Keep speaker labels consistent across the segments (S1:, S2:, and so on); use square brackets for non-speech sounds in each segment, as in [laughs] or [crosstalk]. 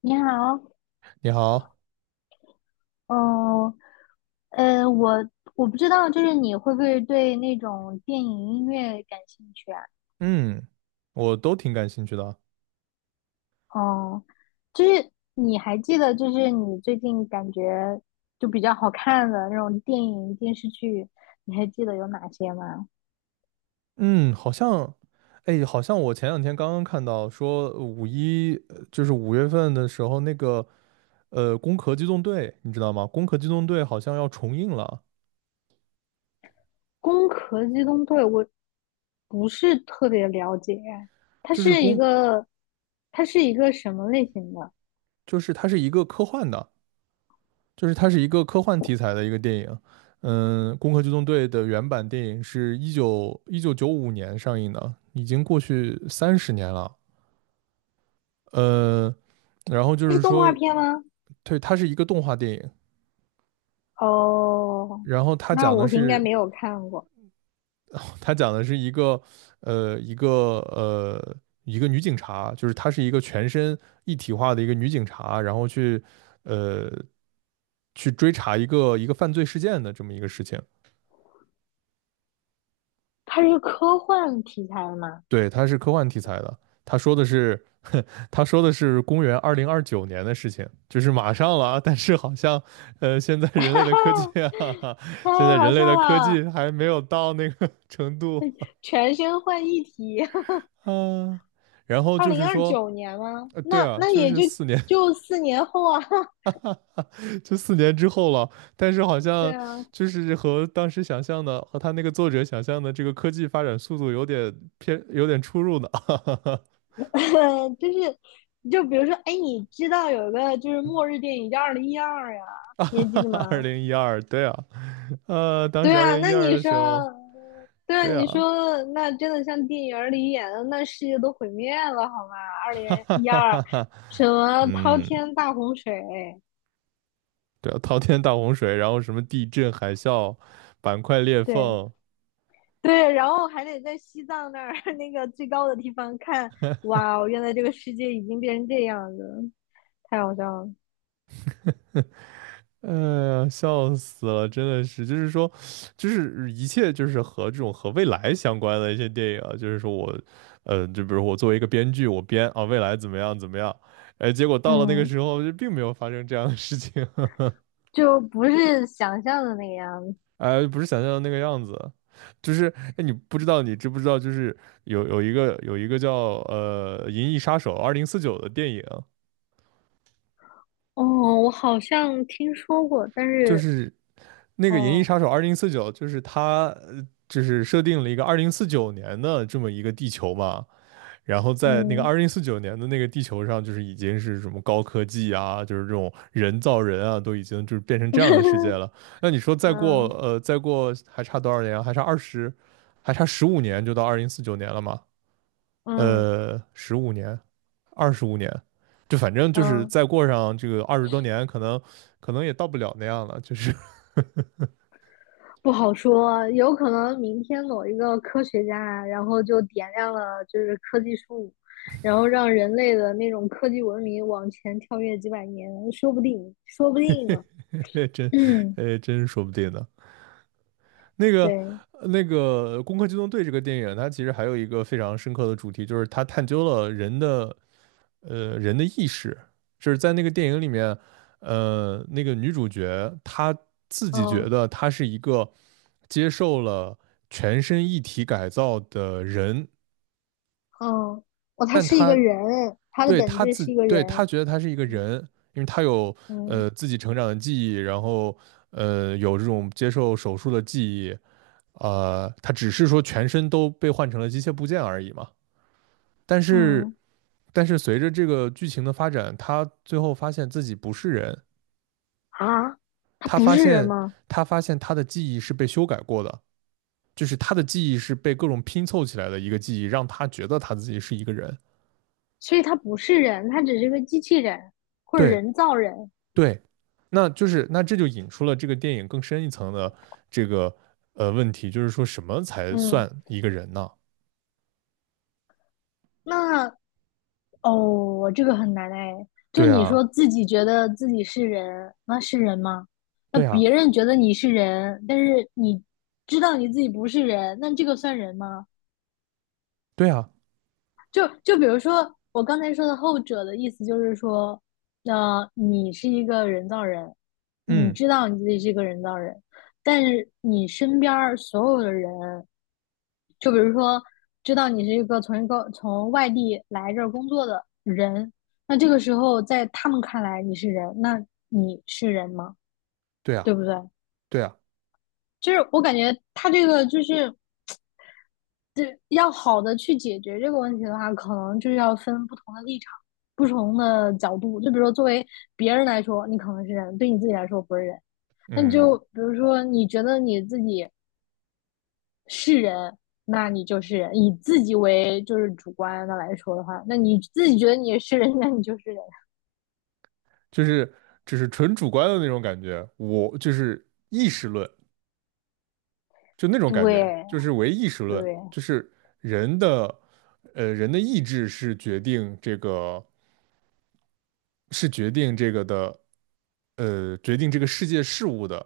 S1: 你好，
S2: 你好，
S1: 嗯，呃，我我不知道，就是你会不会对那种电影音乐感兴趣啊？
S2: 嗯，我都挺感兴趣的啊。
S1: 嗯，就是你还记得，就是你最近感觉就比较好看的那种电影电视剧，你还记得有哪些吗？
S2: 嗯，哎，好像我前两天刚刚看到说五一，就是5月份的时候，那个《攻壳机动队》，你知道吗？《攻壳机动队》好像要重映了，
S1: 《攻壳机动队》我不是特别了解，它
S2: 就是
S1: 是一
S2: 攻，
S1: 个，它是一个什么类型的？
S2: 就是它是一个科幻的，就是它是一个科幻题材的一个电影。嗯，《攻壳机动队》的原版电影是1995年上映的，已经过去30年了。呃，然后就
S1: 它是
S2: 是
S1: 动画
S2: 说，
S1: 片吗？
S2: 对，它是一个动画电影。
S1: 哦，
S2: 然后他
S1: 那
S2: 讲的
S1: 我应该
S2: 是，
S1: 没有看过。
S2: 他讲的是呃，一个呃，一个女警察，就是她是一个全身一体化的一个女警察，然后去，呃，去追查一个犯罪事件的这么一个事情。
S1: 它是一个科幻题材的吗？
S2: 对，它是科幻题材的。他说的是，他说的是公元2029年的事情，就是马上了啊。但是好像，现在人类的科技
S1: [laughs]
S2: 啊。[laughs]
S1: 太
S2: 现在
S1: 好
S2: 人类
S1: 笑
S2: 的科技
S1: 了！
S2: 还没有到那个 [laughs] 程度
S1: 全身换一体，
S2: 啊。然后
S1: 二
S2: 就
S1: 零
S2: 是
S1: 二
S2: 说，
S1: 九年吗？
S2: 对
S1: 那
S2: 啊，
S1: 那
S2: 就
S1: 也
S2: 是
S1: 就
S2: 四年，
S1: 就四年后啊。[laughs]
S2: [laughs] 就四年之后了。但是好
S1: 对
S2: 像
S1: 啊，
S2: 就是和当时想象的，和他那个作者想象的这个科技发展速度有点偏，有点出入呢。
S1: [laughs] 就是比如说，哎，你知道有一个就是末日电影叫《二零一二》呀，你还记得
S2: [laughs] 二
S1: 吗？
S2: 零一二，对啊。当
S1: 对
S2: 时二
S1: 啊，
S2: 零
S1: 那
S2: 一二
S1: 你
S2: 的
S1: 说，
S2: 时候，
S1: 对啊，
S2: 对
S1: 你
S2: 啊。
S1: 说那真的像电影里演的，那世界都毁灭了，好吗？
S2: [laughs]
S1: 二零
S2: 哈哈
S1: 一
S2: 哈
S1: 二，
S2: 哈哈，
S1: 什么滔
S2: 嗯，
S1: 天大洪水？
S2: 对啊，滔天大洪水，然后什么地震、海啸、板块裂
S1: 对，
S2: 缝。
S1: [laughs] 对，然后还得在西藏那儿 [laughs] 那个最高的地方看，哇哦原来这个世界已经变成这样子，太好笑了。
S2: 哎呀，笑死了，真的是，就是说，就是一切就是和这种和未来相关的一些电影啊。就是说我，呃，就比如我作为一个编剧，我编啊未来怎么样怎么样。哎，结果到了那个
S1: 嗯，
S2: 时候就并没有发生这样的事情。
S1: 就不是想象的那个样子。
S2: [laughs] 哎，不是想象的那个样子。就是哎，你知不知道，就是有一个叫《银翼杀手二零四九》的电影。
S1: 哦，我好像听说过，但
S2: 就
S1: 是
S2: 是那个《银翼
S1: 哦，
S2: 杀手二零四九》就是它，呃就是设定了一个二零四九年的这么一个地球嘛。然后在那个
S1: 嗯
S2: 二零四九年的那个地球上，就是已经是什么高科技啊，就是这种人造人啊，都已经就是变成这样的世界
S1: [laughs]
S2: 了。那你说再过
S1: 嗯
S2: 呃再过还差多少年啊，还差二十，还差十五年就到二零四九年了嘛？
S1: 嗯
S2: 十五年，25年，就反正就是
S1: 嗯。
S2: 再过上这个20多年，可能也到不了那样了，就是。
S1: 不好说，有可能明天某一个科学家啊，然后就点亮了就是科技树，然后让人类的那种科技文明往前跳跃几百年，说不定，说不定呢。
S2: 嘿 [laughs]
S1: 嗯，
S2: 哎，真说不定呢。那个，
S1: 对，
S2: 那个《攻壳机动队》这个电影，它其实还有一个非常深刻的主题，就是它探究了人的意识。就是在那个电影里面，那个女主角她自己觉
S1: 嗯
S2: 得她是一个接受了全身一体改造的人。
S1: 嗯，哦，他
S2: 但
S1: 是一
S2: 她
S1: 个人，他的
S2: 对
S1: 本
S2: 她
S1: 质
S2: 自，
S1: 是一个
S2: 对
S1: 人。
S2: 她觉得她是一个
S1: 嗯
S2: 人，因为她有
S1: 嗯
S2: 自己成长的记忆，然后。有这种接受手术的记忆。他只是说全身都被换成了机械部件而已嘛。但是，
S1: 嗯，
S2: 但是随着这个剧情的发展，他最后发现自己不是人。
S1: 啊，他
S2: 他
S1: 不
S2: 发
S1: 是人
S2: 现
S1: 吗？
S2: 他发现他的记忆是被修改过的，就是他的记忆是被各种拼凑起来的一个记忆，让他觉得他自己是一个人。
S1: 所以他不是人，他只是个机器人或者
S2: 对
S1: 人造人。
S2: 对。那这就引出了这个电影更深一层的这个问题，就是说什么才
S1: 嗯，
S2: 算一个人呢？
S1: 那哦，这个很难哎。就
S2: 对
S1: 你
S2: 啊，
S1: 说自己觉得自己是人，那是人吗？那
S2: 对啊，
S1: 别人觉得你是人，但是你知道你自己不是人，那这个算人吗？
S2: 对啊。
S1: 就比如说我刚才说的后者的意思就是说，那你是一个人造人，你
S2: 嗯，
S1: 知道你自己是一个人造人，但是你身边所有的人，就比如说知道你是一个从一个从外地来这儿工作的人，那这个时候在他们看来你是人，那你是人吗？
S2: 对啊，
S1: 对不对？
S2: 对啊。
S1: 就是我感觉他这个就是要好的去解决这个问题的话，可能就要分不同的立场、不同的角度。就比如说，作为别人来说，你可能是人；对你自己来说不是人。那你
S2: 嗯。
S1: 就比如说，你觉得你自己是人，那你就是人；以自己为就是主观的来说的话，那你自己觉得你是人，那你就是人。
S2: 就是只是纯主观的那种感觉，我就是意识论，就那种感觉，
S1: 对
S2: 就是唯意识论，
S1: 对。
S2: 就是人的，人的意志是决定这个，是决定这个的，决定这个世界事物的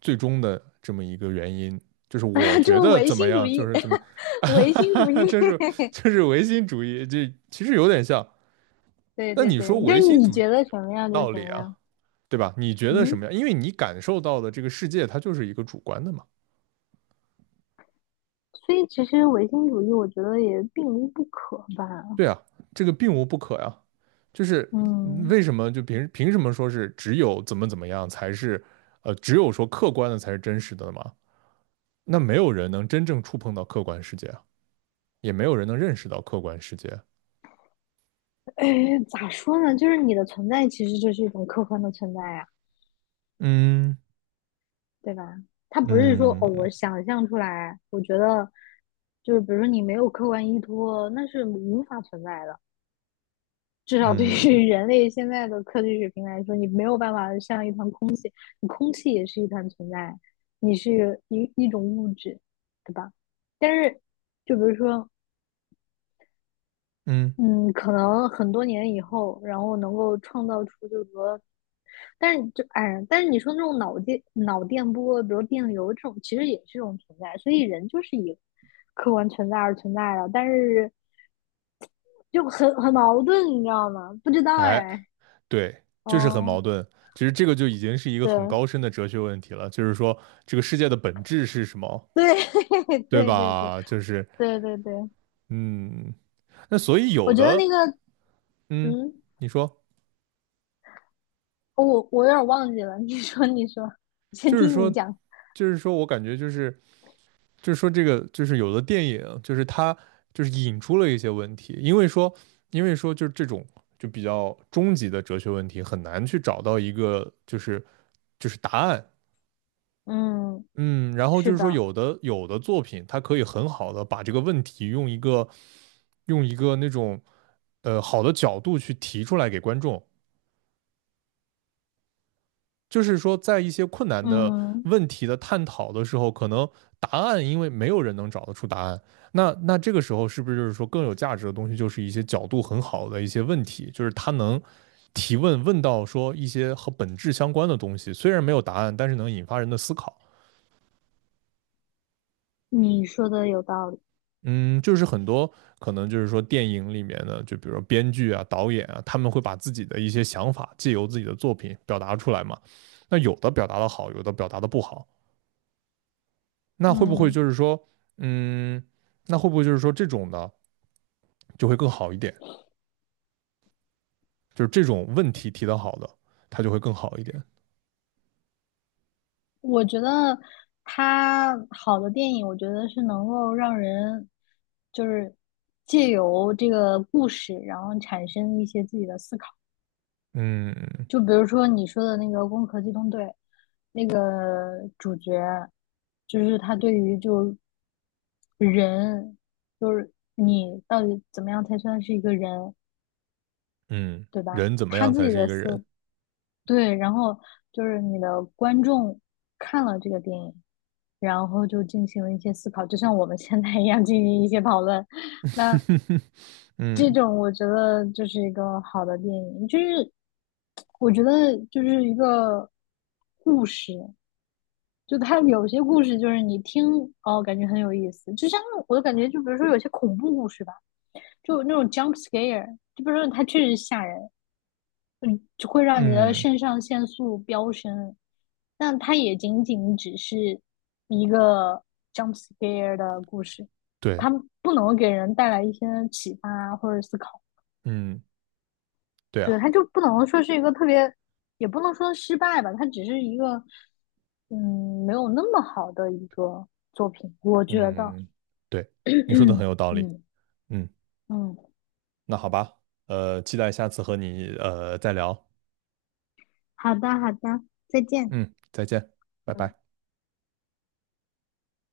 S2: 最终的这么一个原因。就是我
S1: [laughs]
S2: 觉
S1: 就
S2: 得
S1: 唯
S2: 怎么
S1: 心主
S2: 样，就
S1: 义
S2: 是怎么
S1: [laughs]，唯心主义
S2: 样， [laughs] 就是唯心主义，这其实有点像。
S1: [laughs]，对
S2: 那
S1: 对
S2: 你
S1: 对，
S2: 说
S1: 就
S2: 唯心
S1: 你
S2: 主义
S1: 觉得什么
S2: 有
S1: 样就是
S2: 道
S1: 什
S2: 理
S1: 么
S2: 啊，
S1: 样。
S2: 对吧？你觉得什么
S1: 嗯，
S2: 样？因为你感受到的这个世界，它就是一个主观的嘛。
S1: 所以其实唯心主义，我觉得也并无不可吧。
S2: 对啊，这个并无不可呀。就是
S1: 嗯，
S2: 为什么就凭什么说是只有怎么样才是，只有说客观的才是真实的嘛？那没有人能真正触碰到客观世界啊，也没有人能认识到客观世界。
S1: 哎，咋说呢？就是你的存在其实就是一种客观的存在呀、啊
S2: 嗯
S1: 对吧？它不是说哦，
S2: 嗯
S1: 我想象出来，我觉得就是比如说你没有客观依托，那是无法存在的。至少对
S2: 嗯
S1: 于人类现在的科技水平来说，你没有办法像一团空气，你空气也是一团存在，你是一种物质，对吧？但是，就比如说，
S2: 嗯，
S1: 嗯，可能很多年以后，然后能够创造出就是说，但是就哎，但是你说那种脑电波，比如电流这种，其实也是一种存在，所以人就是以客观存在而存在的，但是就很矛盾，你知道吗？不知道
S2: 哎，
S1: 哎，
S2: 对，就是很
S1: 哦，
S2: 矛盾。其实这个就已经是一个很
S1: 对
S2: 高深的哲学问题了，就是说这个世界的本质是什么，
S1: 对 [laughs]
S2: 对
S1: 对对对
S2: 吧？就是
S1: 对对对，
S2: 嗯，那所以
S1: 我
S2: 有
S1: 觉得
S2: 的
S1: 那个
S2: 嗯，
S1: 嗯，
S2: 你说。
S1: 我有点忘记了，你说你说，先
S2: 就是
S1: 听
S2: 说，
S1: 你讲，
S2: 就是说我感觉就是说这个就是有的电影就是它就是引出了一些问题。因为说就是这种就比较终极的哲学问题很难去找到一个就是答案。
S1: 嗯，
S2: 嗯，然后就
S1: 是
S2: 是说
S1: 的，
S2: 有的作品它可以很好的把这个问题用一个那种好的角度去提出来给观众。就是说，在一些困难的
S1: 嗯。
S2: 问题的探讨的时候，可能答案因为没有人能找得出答案，那这个时候是不是就是说更有价值的东西，就是一些角度很好的一些问题，就是他能问到说一些和本质相关的东西，虽然没有答案，但是能引发人的思考。
S1: 你说的有道理。
S2: 嗯，就是很多可能就是说电影里面的，就比如说编剧啊、导演啊，他们会把自己的一些想法借由自己的作品表达出来嘛。那有的表达的好，有的表达的不好。那会不会
S1: 嗯，
S2: 就是说，嗯，那会不会就是说这种的就会更好一点？就是这种问题提得好的，它就会更好一点。
S1: 我觉得它好的电影，我觉得是能够让人就是借由这个故事，然后产生一些自己的思考。
S2: 嗯
S1: 就比如说你说的那个《攻壳机动队》，那个主角就是他对于就人，就是你到底怎么样才算是一个人，
S2: 嗯，
S1: 对吧？
S2: 人怎么
S1: 他
S2: 样
S1: 自
S2: 才
S1: 己
S2: 是一
S1: 的
S2: 个人？
S1: 思对，然后就是你的观众看了这个电影，然后就进行了一些思考，就像我们现在一样进行一些讨论。那
S2: [laughs] 嗯
S1: 这种我觉得就是一个好的电影，就是我觉得就是一个故事，就它有些故事就是你听哦，感觉很有意思，就像我感觉就比如说有些恐怖故事吧，就那种 jump scare，就比如说它确实吓人，嗯，就会让你的
S2: 嗯，
S1: 肾上腺素飙升。但它也仅仅只是一个 jump scare 的故事，
S2: 对，
S1: 它不能给人带来一些启发或者思考。
S2: 嗯对啊，
S1: 对，它就不能说是一个特别，也不能说失败吧，它只是一个，嗯，没有那么好的一个作品，我觉得。
S2: 嗯对，
S1: [coughs] [clears throat]
S2: 你说的很有道理。
S1: 嗯
S2: 嗯，
S1: 嗯，
S2: 那好吧，期待下次和你再聊。
S1: 好的好的，再见。
S2: 嗯，再见，拜
S1: 嗯。
S2: 拜。